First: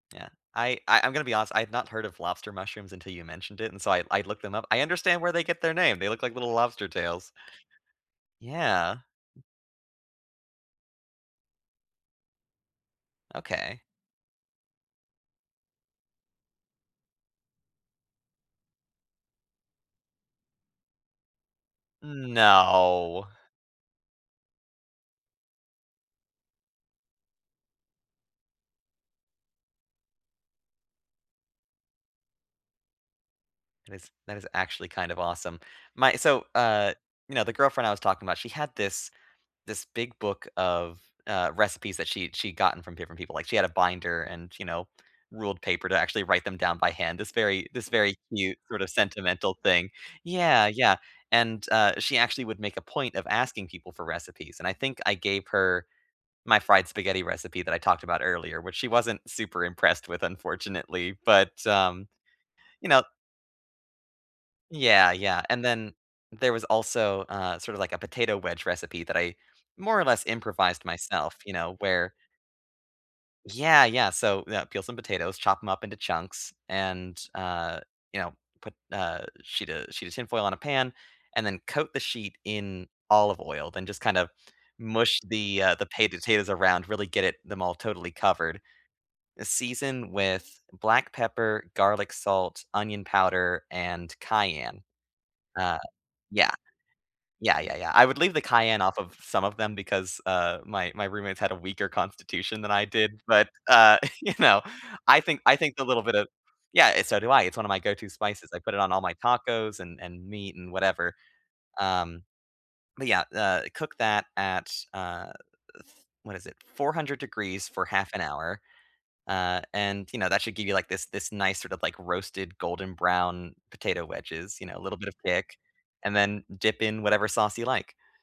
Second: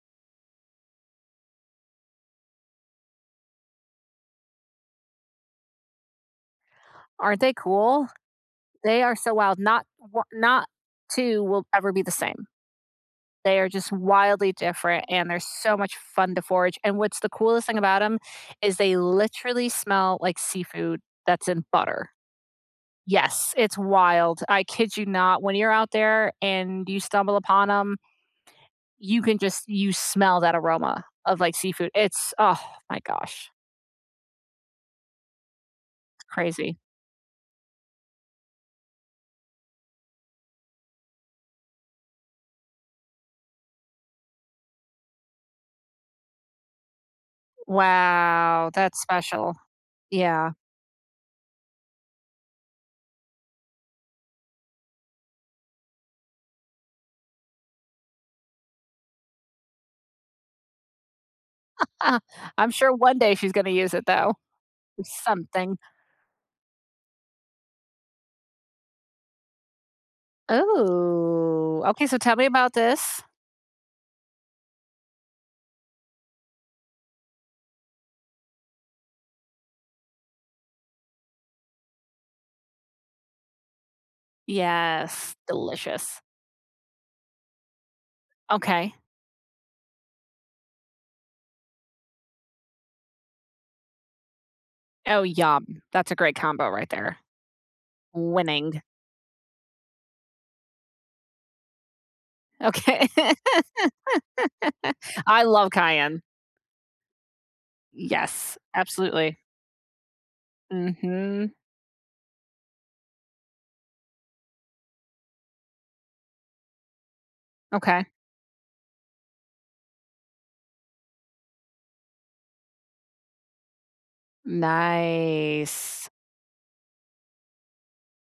Yeah, I I I'm gonna be honest. I have not heard of lobster mushrooms until you mentioned it, and so I I looked them up. I understand where they get their name. They look like little lobster tails. Aren't they cool? Yeah. They are so wild, not 1 not 2 will ever be the same. They are Okay. just wildly different, and they're so much fun to forage, and what's the coolest thing about 'em is they literally smell like seafood that's in butter. No. Yes, it's wild. I kid you not when you're out there, and you stumble upon 'em you can just you smell that aroma of, like, seafood. It's, ah, my gosh. That is that is actually kind of awesome. My It's so, crazy. uh, you know, the girlfriend I was talking about, she had this this big book of, uh, recipes that she she'd gotten from different people. Like, she had a binder and, you know, ruled paper to actually write them down by hand. This very this very cute Wow, sort of that's special. sentimental thing. Yeah. Yeah, yeah. And, uh, she actually would make a point of asking people for recipes. And I think I gave her my fried spaghetti recipe that I talked about earlier, which she wasn't super impressed with, unfortunately. But, um, I'm you sure know one day she's gonna use it though, for Yeah, yeah, and something. then there was also, uh, sort of like a potato wedge recipe that I more or less improvised myself, you know, Ooh. Okay, where so tell me about this. Yeah, yeah, so, yeah, peel some potatoes, chop 'em up into chunks, and, uh, you know, put, uh, a sheet a sheet of tinfoil on a pan, and then coat the sheet in olive oil, then just kind of mush Yes, the, uh, the pa the delicious. potatoes around, really get it them all totally covered. Okay. Uh, season with black pepper, garlic salt, onion powder, and cayenne. Oh, Uh, yum. That's a great yeah. combo right there. Yeah, yeah, yeah. I would leave the cayenne Winning. off of s some of them, because, uh, my my roommates had a weaker constitution than I Okay, did. But, uh, you know, I think I I love think the little bit Cayenne. of Yeah, and so do I. It's one of my go to spices. Yes, I put it on all my absolutely. tacos, and and meat, and whatever. Mhm. Um, but, yeah, uh, cook that at, uh, th what is it, 400 degrees for Okay. half an hour. Uh, and, you know, that should give you, like, this this nice sort of, like, roasted golden brown potato wedges, you know, little bit of kick. Nice. And then dip in whatever sauce you like.